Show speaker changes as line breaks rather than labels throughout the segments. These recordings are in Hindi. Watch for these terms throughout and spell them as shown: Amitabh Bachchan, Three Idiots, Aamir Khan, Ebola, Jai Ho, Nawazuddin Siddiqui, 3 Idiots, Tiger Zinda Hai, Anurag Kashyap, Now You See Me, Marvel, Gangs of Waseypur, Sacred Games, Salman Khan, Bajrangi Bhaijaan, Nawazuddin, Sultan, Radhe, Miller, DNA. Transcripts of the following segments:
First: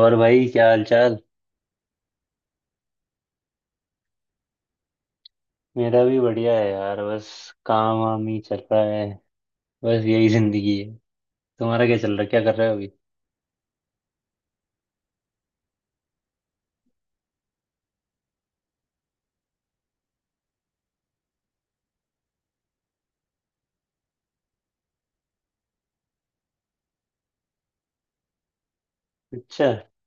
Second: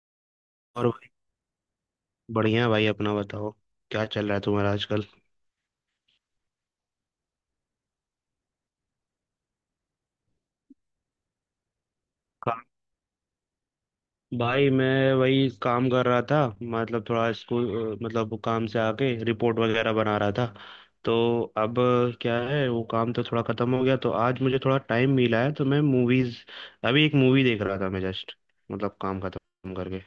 और भाई, क्या हाल
और भाई,
चाल?
बढ़िया भाई अपना बताओ। क्या चल रहा है तुम्हारा आजकल?
मेरा भी बढ़िया है यार। बस काम वाम ही चल रहा है, बस यही जिंदगी है। तुम्हारा क्या चल रहा है? क्या कर
काम।
रहे हो अभी?
भाई मैं वही काम कर रहा था, मतलब थोड़ा स्कूल, मतलब काम से आके रिपोर्ट वगैरह बना रहा था। तो अब क्या है, वो काम तो थोड़ा खत्म हो गया, तो आज मुझे थोड़ा टाइम मिला है, तो मैं मूवीज, अभी एक मूवी देख रहा था मैं जस्ट, मतलब काम
अच्छा,
खत्म करके।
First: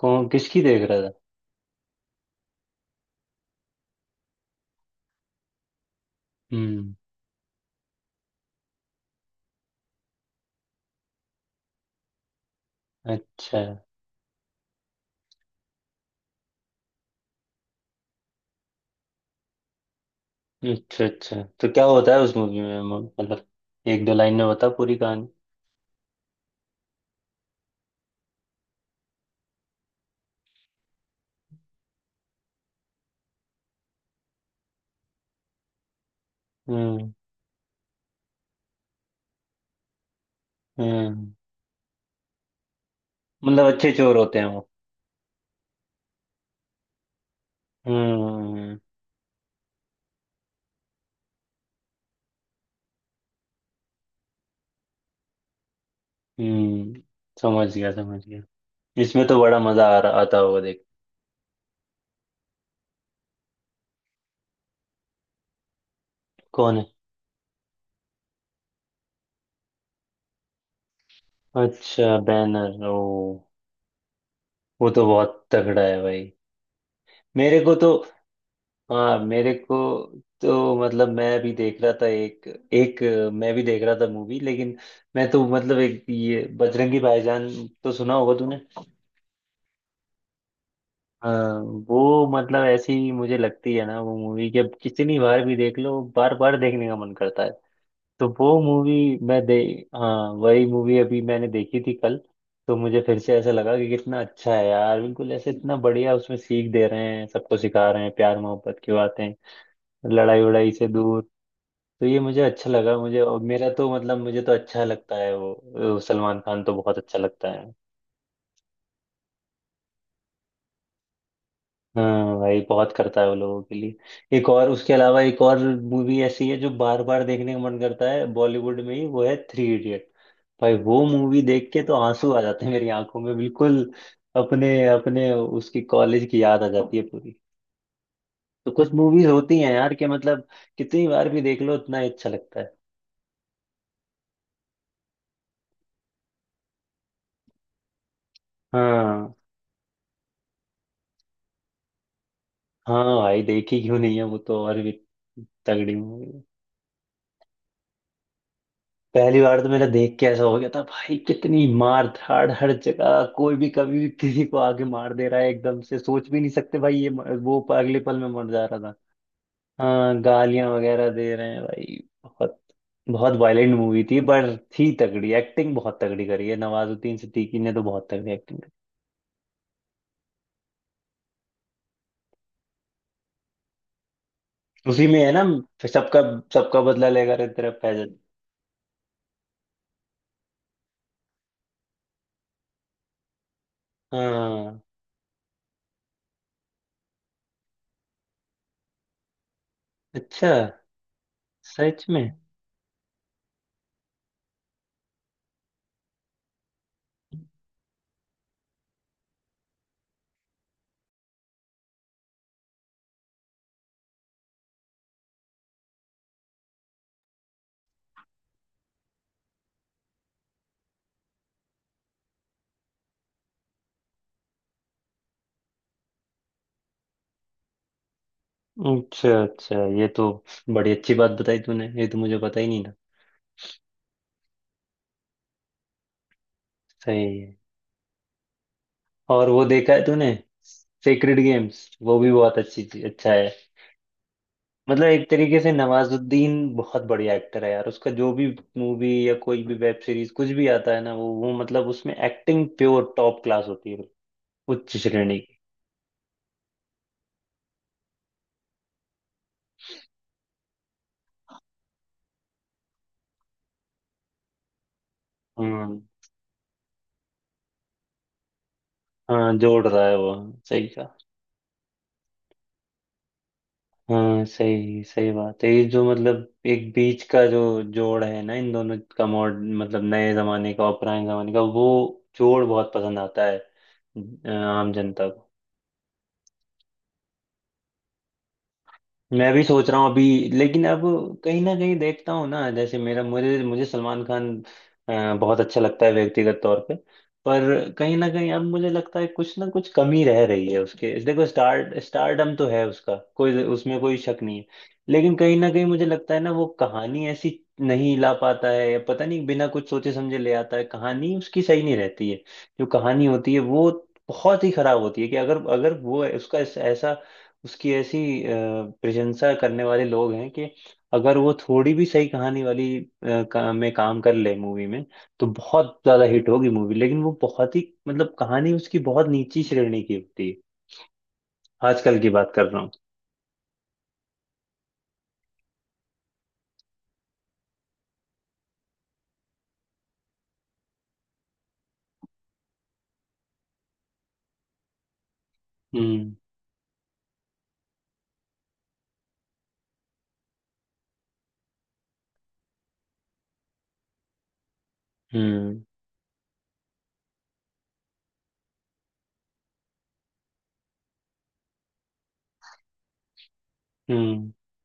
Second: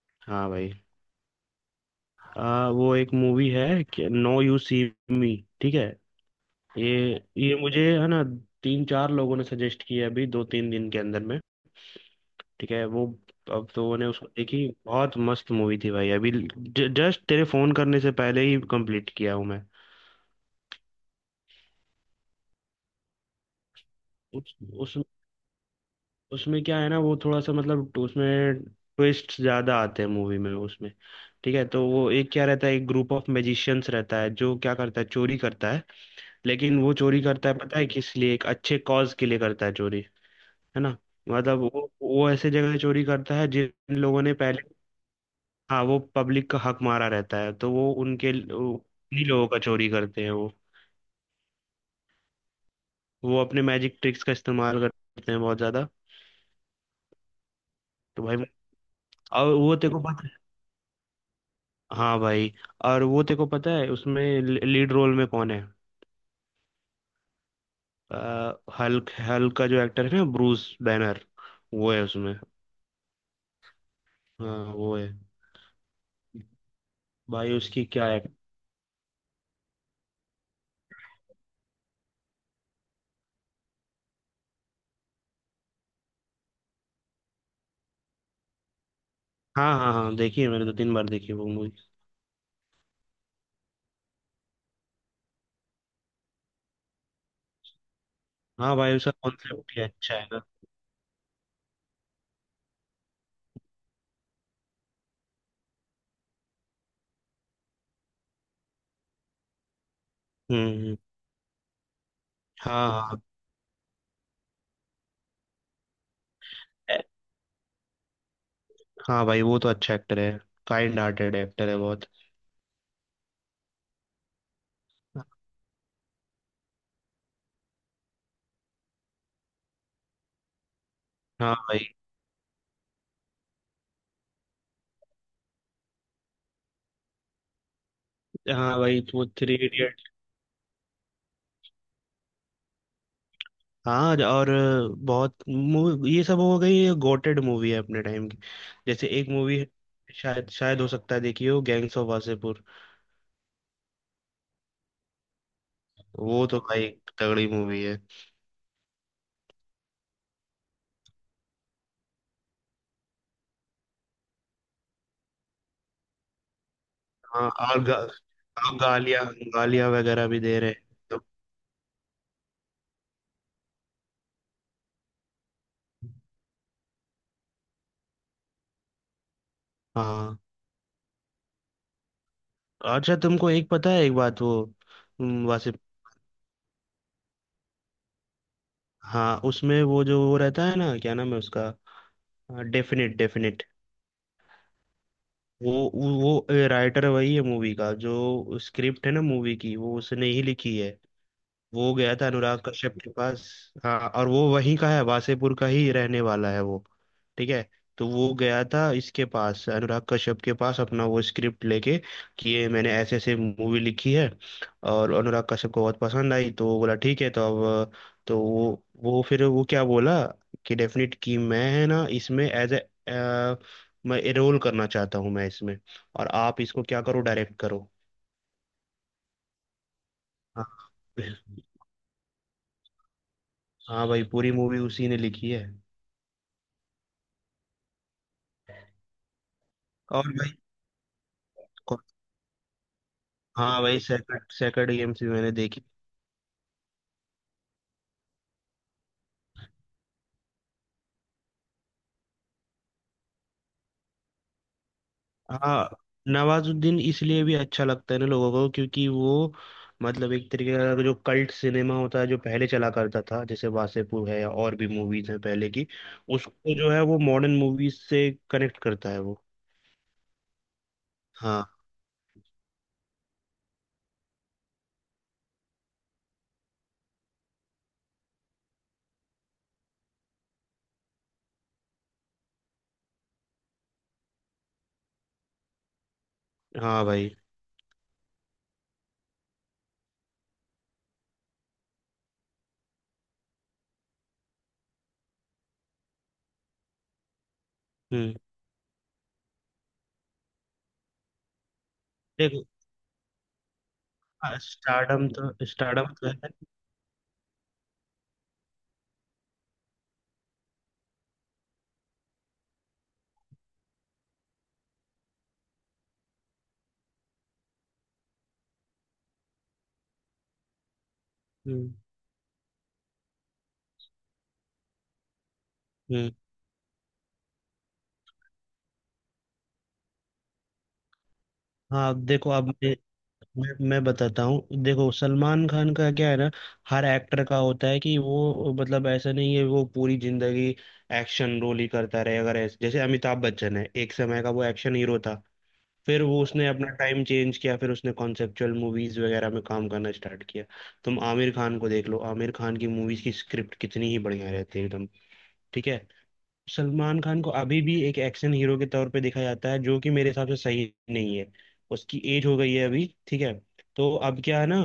कौन
हाँ
किसकी
भाई।
देख रहा था?
वो एक मूवी है कि नो यू सी मी। ठीक है।
हम्म।
ये मुझे, है ना, तीन चार लोगों ने सजेस्ट किया अभी दो तीन दिन के अंदर में। ठीक है वो।
अच्छा,
अब तो मैंने उसको देखी, बहुत मस्त मूवी थी भाई। अभी जस्ट तेरे फोन करने से पहले ही कंप्लीट किया हूँ मैं।
अच्छा। अच्छा तो क्या होता है उस मूवी में, मतलब एक दो लाइन में
उस
बता पूरी
उस
कहानी।
उसमें क्या है ना, वो थोड़ा सा मतलब, तो उसमें ट्विस्ट ज्यादा आते हैं मूवी में, उसमें। ठीक है, तो वो एक क्या रहता है, एक ग्रुप ऑफ मैजिशियंस रहता है, जो क्या करता है, चोरी करता है। लेकिन वो
हम्म,
चोरी करता है पता है किस लिए? एक अच्छे कॉज के लिए करता है चोरी। है ना।
हम्म।
मतलब वो ऐसे जगह से चोरी करता है
मतलब
जिन
अच्छे चोर
लोगों ने
होते हैं वो?
पहले, हाँ, वो पब्लिक का हक मारा रहता है, तो वो उनके, वो
हम्म,
उन्हीं लोगों का चोरी करते हैं वो। वो अपने मैजिक ट्रिक्स का इस्तेमाल करते हैं बहुत ज्यादा।
हम्म। समझ गया,
तो
समझ
भाई,
गया। इसमें तो
और
बड़ा
वो
मजा
तेरे
आ
को
रहा
पता है?
आता होगा देख।
हाँ भाई। और वो तेरे को पता है उसमें लीड रोल में कौन है?
कौन है?
आ, हल्क, हल्क का जो एक्टर है ना, ब्रूस बैनर, वो है
अच्छा,
उसमें।
बैनर ओ।
हाँ
वो
वो
तो
है।
बहुत तगड़ा है भाई।
भाई
मेरे को
उसकी
तो
क्या है।
हाँ, मेरे को तो मतलब एक मैं भी देख रहा था मूवी, लेकिन मैं तो मतलब एक ये बजरंगी भाईजान, तो सुना होगा तूने?
हाँ हाँ हाँ, देखी है मैंने, दो तीन बार देखी है वो
हाँ,
मूवी।
वो मतलब ऐसी मुझे लगती है ना वो मूवी कि अब कितनी बार भी देख लो, बार बार देखने का मन करता है। तो वो
हाँ
मूवी
भाई, उसका
मैं दे
कॉन्सेप्ट भी अच्छा है
हाँ,
ना।
वही मूवी अभी मैंने देखी थी कल। तो मुझे फिर से ऐसा लगा कि कितना अच्छा है यार, बिल्कुल ऐसे इतना बढ़िया, उसमें सीख दे रहे हैं सबको, सिखा रहे हैं प्यार मोहब्बत की बातें, लड़ाई वड़ाई से
हम्म।
दूर। तो ये मुझे अच्छा
हाँ
लगा
हाँ
मुझे,
हाँ।
और मेरा तो मतलब मुझे तो अच्छा लगता है वो। वो सलमान खान तो बहुत अच्छा लगता है।
हाँ भाई, वो तो अच्छा एक्टर है। काइंड हार्टेड एक्टर है बहुत।
हाँ भाई, बहुत करता है वो लोगों के लिए। एक और उसके अलावा एक और मूवी ऐसी है जो बार बार देखने का मन करता है बॉलीवुड में ही, वो है थ्री इडियट। भाई वो मूवी
हाँ
देख के
भाई।
तो आंसू आ जाते हैं मेरी आंखों में बिल्कुल। अपने अपने उसकी कॉलेज की याद आ जाती है पूरी। तो
हाँ
कुछ
भाई, वो
मूवीज
थ्री
होती हैं यार
इडियट।
कि मतलब कितनी बार भी देख लो उतना ही अच्छा लगता है।
हाँ, और ये सब हो गई, ये गोटेड मूवी है अपने टाइम की। जैसे एक
हाँ।
मूवी है, शायद शायद हो सकता है देखी हो, गैंग्स ऑफ वासेपुर।
हाँ भाई, देखी क्यों नहीं है, वो तो और भी तगड़ी मूवी है।
वो तो भाई तगड़ी मूवी है।
पहली बार तो मेरा देख के ऐसा हो गया था भाई, कितनी मार धाड़! हर जगह कोई भी कभी भी किसी को आगे मार दे रहा है, एकदम से सोच भी नहीं सकते भाई। ये
हाँ,
वो
और
अगले पल में मर जा
और
रहा था।
गालियाँ, गालियाँ
हाँ,
वगैरह भी दे
गालियां
रहे हैं।
वगैरह
तो,
दे रहे हैं भाई। बहुत बहुत वायलेंट मूवी थी, पर थी तगड़ी। एक्टिंग बहुत तगड़ी करी है नवाजुद्दीन सिद्दीकी ने, तो बहुत तगड़ी एक्टिंग करी।
हाँ। अच्छा तुमको एक पता है एक बात, वो,
उसी में है ना,
हम्म। वासेप
सबका सबका बदला लेगा रे तेरा फैजल।
हाँ, उसमें वो, जो वो रहता है ना, क्या नाम है उसका, डेफिनेट डेफिनेट,
हाँ।
वो राइटर वही है मूवी का, जो स्क्रिप्ट है ना मूवी की, वो उसने ही
अच्छा,
लिखी है। वो
सच
गया था
में?
अनुराग कश्यप के पास। हाँ, और वो वहीं का है, वासेपुर का ही रहने वाला है वो। ठीक है। तो वो गया था इसके पास, अनुराग कश्यप के पास, अपना वो स्क्रिप्ट लेके कि ये मैंने ऐसे ऐसे मूवी लिखी है, और अनुराग कश्यप को बहुत पसंद आई, तो वो बोला ठीक है। तो अब, तो वो फिर वो क्या बोला कि डेफिनेट, कि मैं, है ना, इसमें एज ए, मैं रोल करना चाहता हूँ मैं इसमें, और आप इसको क्या करो, डायरेक्ट करो।
अच्छा, अच्छा, ये तो
हाँ।
बड़ी अच्छी बात बताई तूने, ये तो मुझे पता ही नहीं था।
हाँ भाई, पूरी मूवी उसी ने लिखी है।
सही है। और वो देखा है
और
तूने,
भाई,
सेक्रेड गेम्स?
कौन-
वो भी बहुत अच्छी चीज, अच्छा है।
हाँ भाई, सैकड़ सैकड़
मतलब
गेम्स
एक
भी मैंने
तरीके से
देखी।
नवाजुद्दीन बहुत बढ़िया एक्टर है यार, उसका जो भी मूवी या कोई भी वेब सीरीज कुछ भी आता है ना, वो मतलब उसमें एक्टिंग प्योर टॉप क्लास होती है, उच्च श्रेणी की।
हाँ। नवाजुद्दीन इसलिए भी अच्छा लगता है ना लोगों को, क्योंकि वो, मतलब, एक तरीके का जो कल्ट सिनेमा होता है जो पहले चला करता था, जैसे वासेपुर है या और भी मूवीज हैं पहले की,
हम्म।
उसको जो है वो मॉडर्न मूवीज से कनेक्ट करता है वो।
हाँ, जोड़ रहा है वो, सही का।
हाँ।
हाँ, सही सही बात है। ये जो मतलब एक बीच का जो जोड़ है ना इन दोनों का, मॉड मतलब नए जमाने का और पुराने जमाने का, वो जोड़ बहुत पसंद आता है आम जनता को।
हाँ भाई।
मैं भी सोच रहा हूँ अभी, लेकिन अब कहीं ना कहीं देखता हूँ ना, जैसे मेरा मुझे मुझे सलमान खान बहुत अच्छा लगता है व्यक्तिगत तौर पे। पर कहीं ना
हम्म।
कहीं अब मुझे लगता है कुछ ना कुछ कमी रह रही है उसके। देखो, स्टारडम
देखो,
तो है उसका, कोई उसमें कोई शक नहीं है।
स्टारडम
लेकिन कहीं
तो,
ना कहीं मुझे
स्टारडम तो
लगता है ना,
है।
वो कहानी ऐसी नहीं ला पाता है, या पता नहीं बिना कुछ सोचे समझे ले आता है, कहानी उसकी सही नहीं रहती है। जो कहानी होती है वो बहुत ही खराब होती है। कि अगर अगर वो उसका ऐसा उसकी ऐसी अ, प्रशंसा करने वाले लोग हैं कि अगर वो
हम्म
थोड़ी भी सही कहानी वाली में काम कर ले मूवी में, तो बहुत ज्यादा
हम्म।
हिट होगी मूवी। लेकिन वो बहुत ही मतलब कहानी उसकी बहुत नीची श्रेणी की होती है,
हाँ
आजकल की
देखो,
बात कर
अब
रहा हूँ।
मैं बताता हूँ, देखो सलमान खान का क्या है ना, हर एक्टर का होता है कि वो, मतलब, ऐसा नहीं है वो पूरी जिंदगी एक्शन रोल ही करता रहे। अगर ऐसे जैसे अमिताभ बच्चन है, एक समय का वो एक्शन हीरो था, फिर
हम्म,
वो, उसने अपना टाइम चेंज किया, फिर उसने कॉन्सेप्चुअल मूवीज वगैरह में काम करना स्टार्ट किया। तुम आमिर खान को देख लो, आमिर खान की मूवीज की स्क्रिप्ट कितनी ही बढ़िया रहती है एकदम।
हम्म,
ठीक है। सलमान खान को अभी भी एक एक्शन हीरो के तौर पे देखा जाता है, जो कि मेरे हिसाब से सही नहीं है। उसकी एज हो गई है अभी, ठीक है। तो अब
हम्म,
क्या है ना,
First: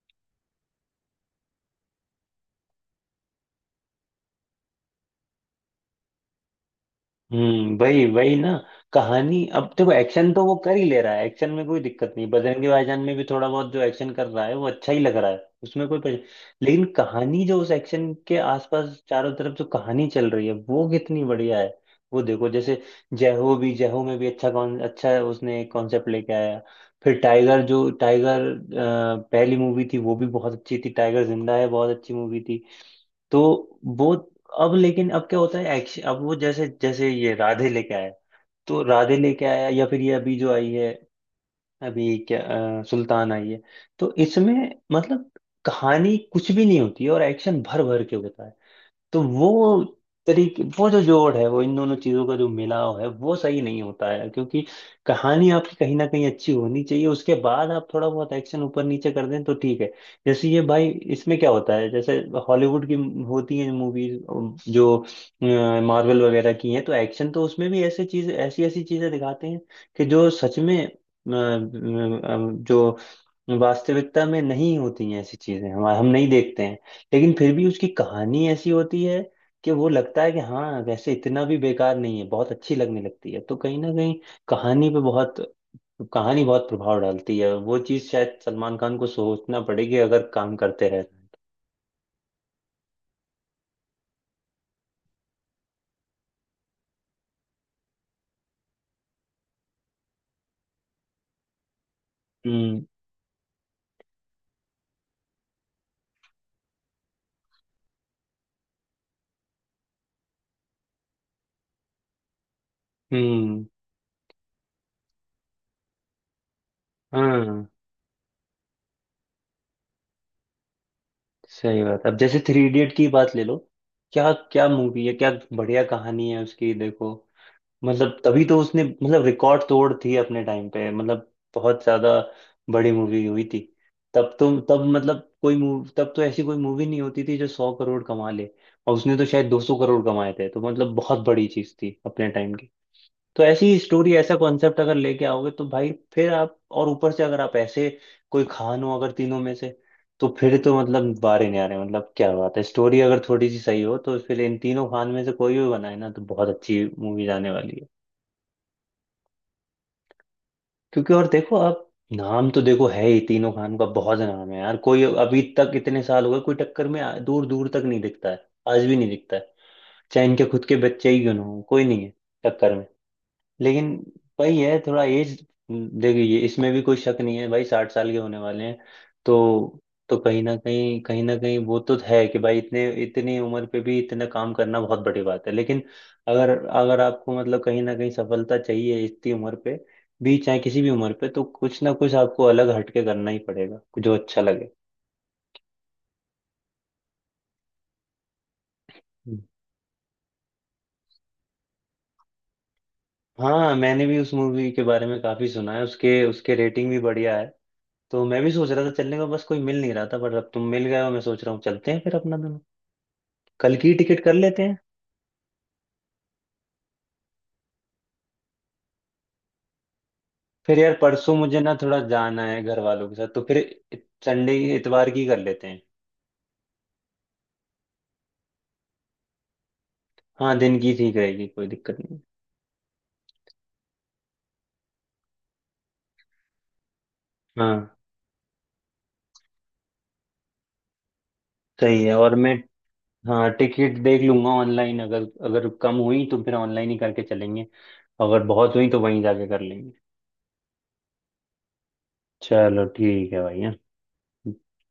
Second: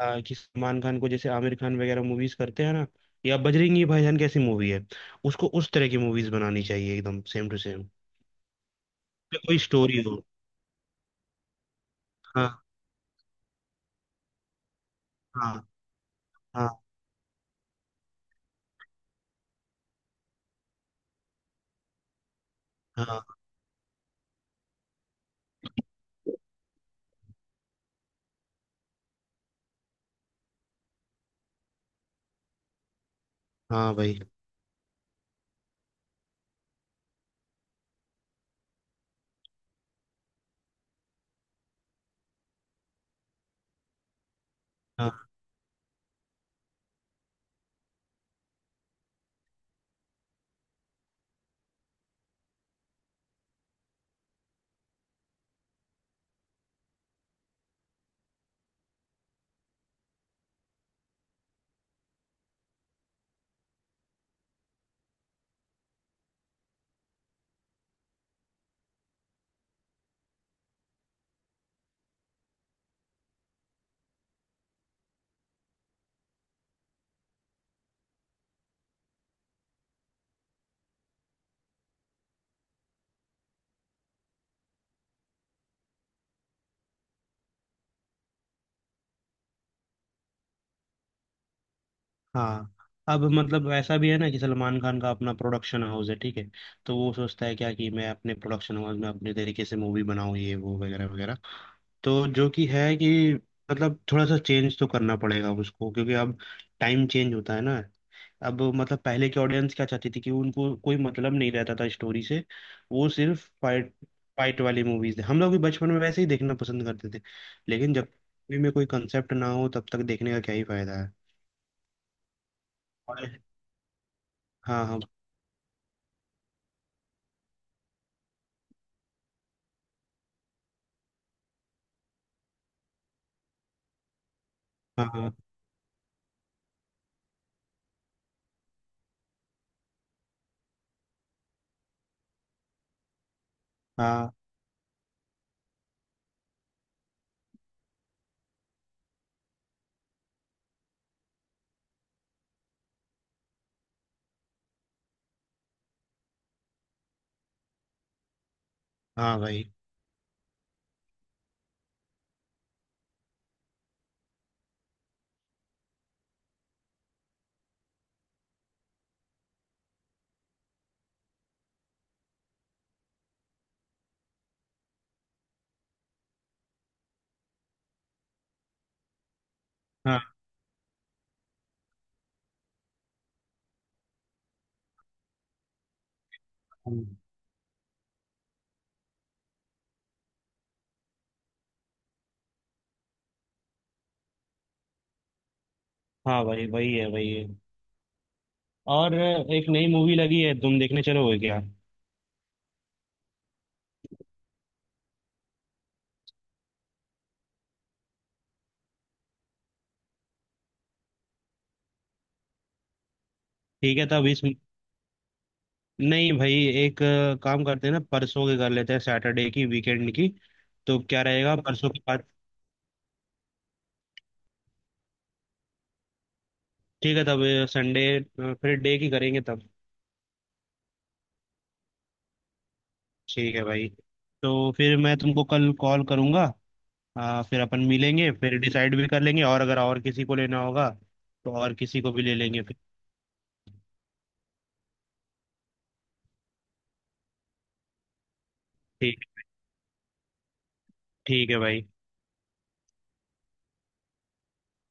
कि सलमान खान को जैसे आमिर खान वगैरह मूवीज करते हैं ना, या बजरंगी भाईजान कैसी मूवी है, उसको उस तरह की मूवीज बनानी चाहिए, एकदम सेम टू
हम्म।
सेम।
वही वही ना, कहानी।
कोई
अब देखो,
स्टोरी हो।
एक्शन तो वो कर ही ले रहा है, एक्शन में कोई दिक्कत नहीं।
हाँ
बजरंगी भाईजान में भी थोड़ा बहुत जो एक्शन कर रहा है वो अच्छा ही लग रहा है,
हाँ
उसमें कोई
हाँ
लेकिन कहानी जो उस एक्शन के आसपास चारों तरफ जो कहानी चल रही है वो कितनी बढ़िया है। वो देखो जैसे
हाँ।
जय हो, भी जय हो में भी अच्छा कौन अच्छा उसने कॉन्सेप्ट लेके आया। फिर टाइगर, जो टाइगर पहली मूवी थी वो भी बहुत अच्छी थी, टाइगर जिंदा है बहुत अच्छी मूवी थी। तो
हाँ
वो,
भाई।
अब लेकिन अब क्या होता है एक्शन अब वो, जैसे जैसे ये राधे लेके आया। तो राधे लेके आया, या फिर ये अभी जो आई है, अभी क्या सुल्तान आई है। तो इसमें मतलब
हाँ।
कहानी कुछ भी नहीं होती है और एक्शन भर भर के होता है। तो वो तरीके, वो जो जोड़ है वो, इन दोनों चीजों का जो मिलाव है वो सही नहीं होता है। क्योंकि कहानी आपकी कहीं ना कहीं अच्छी होनी चाहिए, उसके बाद आप थोड़ा बहुत एक्शन ऊपर नीचे कर दें तो ठीक है। जैसे ये भाई, इसमें क्या होता है, जैसे हॉलीवुड की होती है मूवीज जो मार्वल वगैरह की हैं, तो एक्शन तो उसमें भी ऐसे चीज ऐसी ऐसी चीजें दिखाते हैं कि जो सच में जो वास्तविकता में नहीं होती हैं, ऐसी चीजें हम नहीं देखते हैं। लेकिन फिर भी उसकी कहानी ऐसी होती है कि वो लगता है कि हाँ वैसे इतना भी बेकार नहीं है, बहुत अच्छी लगने लगती है। तो कहीं ना कहीं कहानी पे बहुत कहानी बहुत प्रभाव डालती है। वो चीज शायद सलमान खान को सोचना पड़ेगी अगर काम करते रहे।
हाँ, अब मतलब ऐसा भी है ना कि सलमान खान का अपना प्रोडक्शन हाउस है, ठीक है। तो वो सोचता है क्या कि मैं अपने प्रोडक्शन हाउस में अपने तरीके से मूवी बनाऊं, ये वो वगैरह वगैरह। तो जो कि
हम्म,
है कि, मतलब, थोड़ा सा चेंज तो करना पड़ेगा उसको, क्योंकि अब टाइम चेंज होता है ना। अब मतलब पहले की ऑडियंस क्या चाहती थी, कि उनको कोई मतलब नहीं रहता था स्टोरी से, वो सिर्फ
हम्म।
फाइट, फाइट वाली मूवीज हम लोग भी बचपन में वैसे ही देखना पसंद करते थे।
हाँ,
लेकिन जब मूवी में कोई कंसेप्ट ना हो, तब तक देखने का क्या ही फायदा है।
सही बात। अब जैसे थ्री इडियट की बात
और-
ले लो, क्या क्या
हाँ हाँ।
मूवी है क्या! बढ़िया कहानी है उसकी, देखो। मतलब तभी तो उसने मतलब रिकॉर्ड तोड़ थी अपने टाइम पे, मतलब बहुत ज्यादा बड़ी मूवी हुई थी। तब तो, तब मतलब
हाँ
कोई मूव तब तो ऐसी कोई मूवी नहीं होती थी जो 100 करोड़ कमा ले। और उसने तो शायद 200 करोड़ कमाए थे, तो मतलब बहुत बड़ी चीज थी अपने टाइम की। तो ऐसी स्टोरी,
हाँ।
ऐसा कॉन्सेप्ट अगर लेके आओगे तो भाई फिर आप, और ऊपर से अगर आप ऐसे कोई खान हो अगर, तीनों में से, तो फिर तो मतलब बारे नहीं आ रहे, मतलब क्या बात है! स्टोरी अगर थोड़ी सी सही हो तो फिर इन तीनों खान में से कोई भी बनाए ना, तो बहुत अच्छी मूवी आने वाली है।
हाँ भाई।
क्योंकि और देखो आप, नाम तो देखो है ही, तीनों खान का बहुत नाम है यार। कोई अभी तक, इतने साल हो गए, कोई टक्कर में दूर दूर तक नहीं दिखता है, आज भी नहीं दिखता है। चाहे इनके खुद के बच्चे ही क्यों ना हो, कोई नहीं है टक्कर में। लेकिन वही है, थोड़ा एज, देखिए इसमें भी कोई शक नहीं है भाई, 60 साल के होने वाले हैं। तो तो
हाँ।
कहीं ना कहीं वो तो है कि भाई, इतने इतनी उम्र पे भी इतना काम करना बहुत बड़ी बात है। लेकिन अगर अगर
हम्म।
आपको मतलब कहीं ना कहीं सफलता चाहिए इतनी उम्र पे भी, चाहे किसी भी उम्र पे, तो कुछ ना कुछ आपको अलग हटके करना ही पड़ेगा, जो अच्छा लगे।
हाँ भाई, वही है वही है। और,
हम्म।
एक नई मूवी लगी है, तुम देखने चलोगे क्या?
हाँ, मैंने भी उस मूवी के बारे में काफी सुना है, उसके उसके रेटिंग भी बढ़िया है। तो मैं भी सोच रहा था चलने को, बस कोई मिल नहीं रहा था, पर अब तुम मिल गए हो, मैं सोच रहा हूँ चलते हैं फिर अपना दोनों, कल की
ठीक है
टिकट
तब
कर
इस
लेते हैं।
नहीं भाई, एक काम करते हैं ना, परसों के कर लेते हैं, सैटरडे की, वीकेंड की।
फिर यार
तो क्या
परसों
रहेगा
मुझे ना
परसों
थोड़ा
के बाद?
जाना है घर वालों के साथ, तो फिर संडे इतवार की कर लेते हैं।
ठीक है तब, संडे। फिर डे की करेंगे तब।
हाँ, दिन की ठीक रहेगी, कोई दिक्कत नहीं।
ठीक है भाई। तो फिर मैं तुमको कल कॉल करूँगा, फिर अपन
हाँ
मिलेंगे, फिर डिसाइड भी कर लेंगे, और अगर और किसी को लेना होगा तो और किसी
सही
को
है।
भी
और
ले
मैं
लेंगे फिर।
हाँ, टिकट देख लूंगा ऑनलाइन, अगर अगर कम हुई तो फिर ऑनलाइन ही करके चलेंगे, अगर बहुत हुई तो वहीं
ठीक
जाके कर लेंगे।
ठीक है भाई।
चलो ठीक है भाई। हाँ,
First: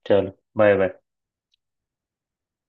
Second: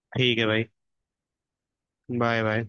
चलो
ठीक है भाई।
Bye bye.
Bye bye.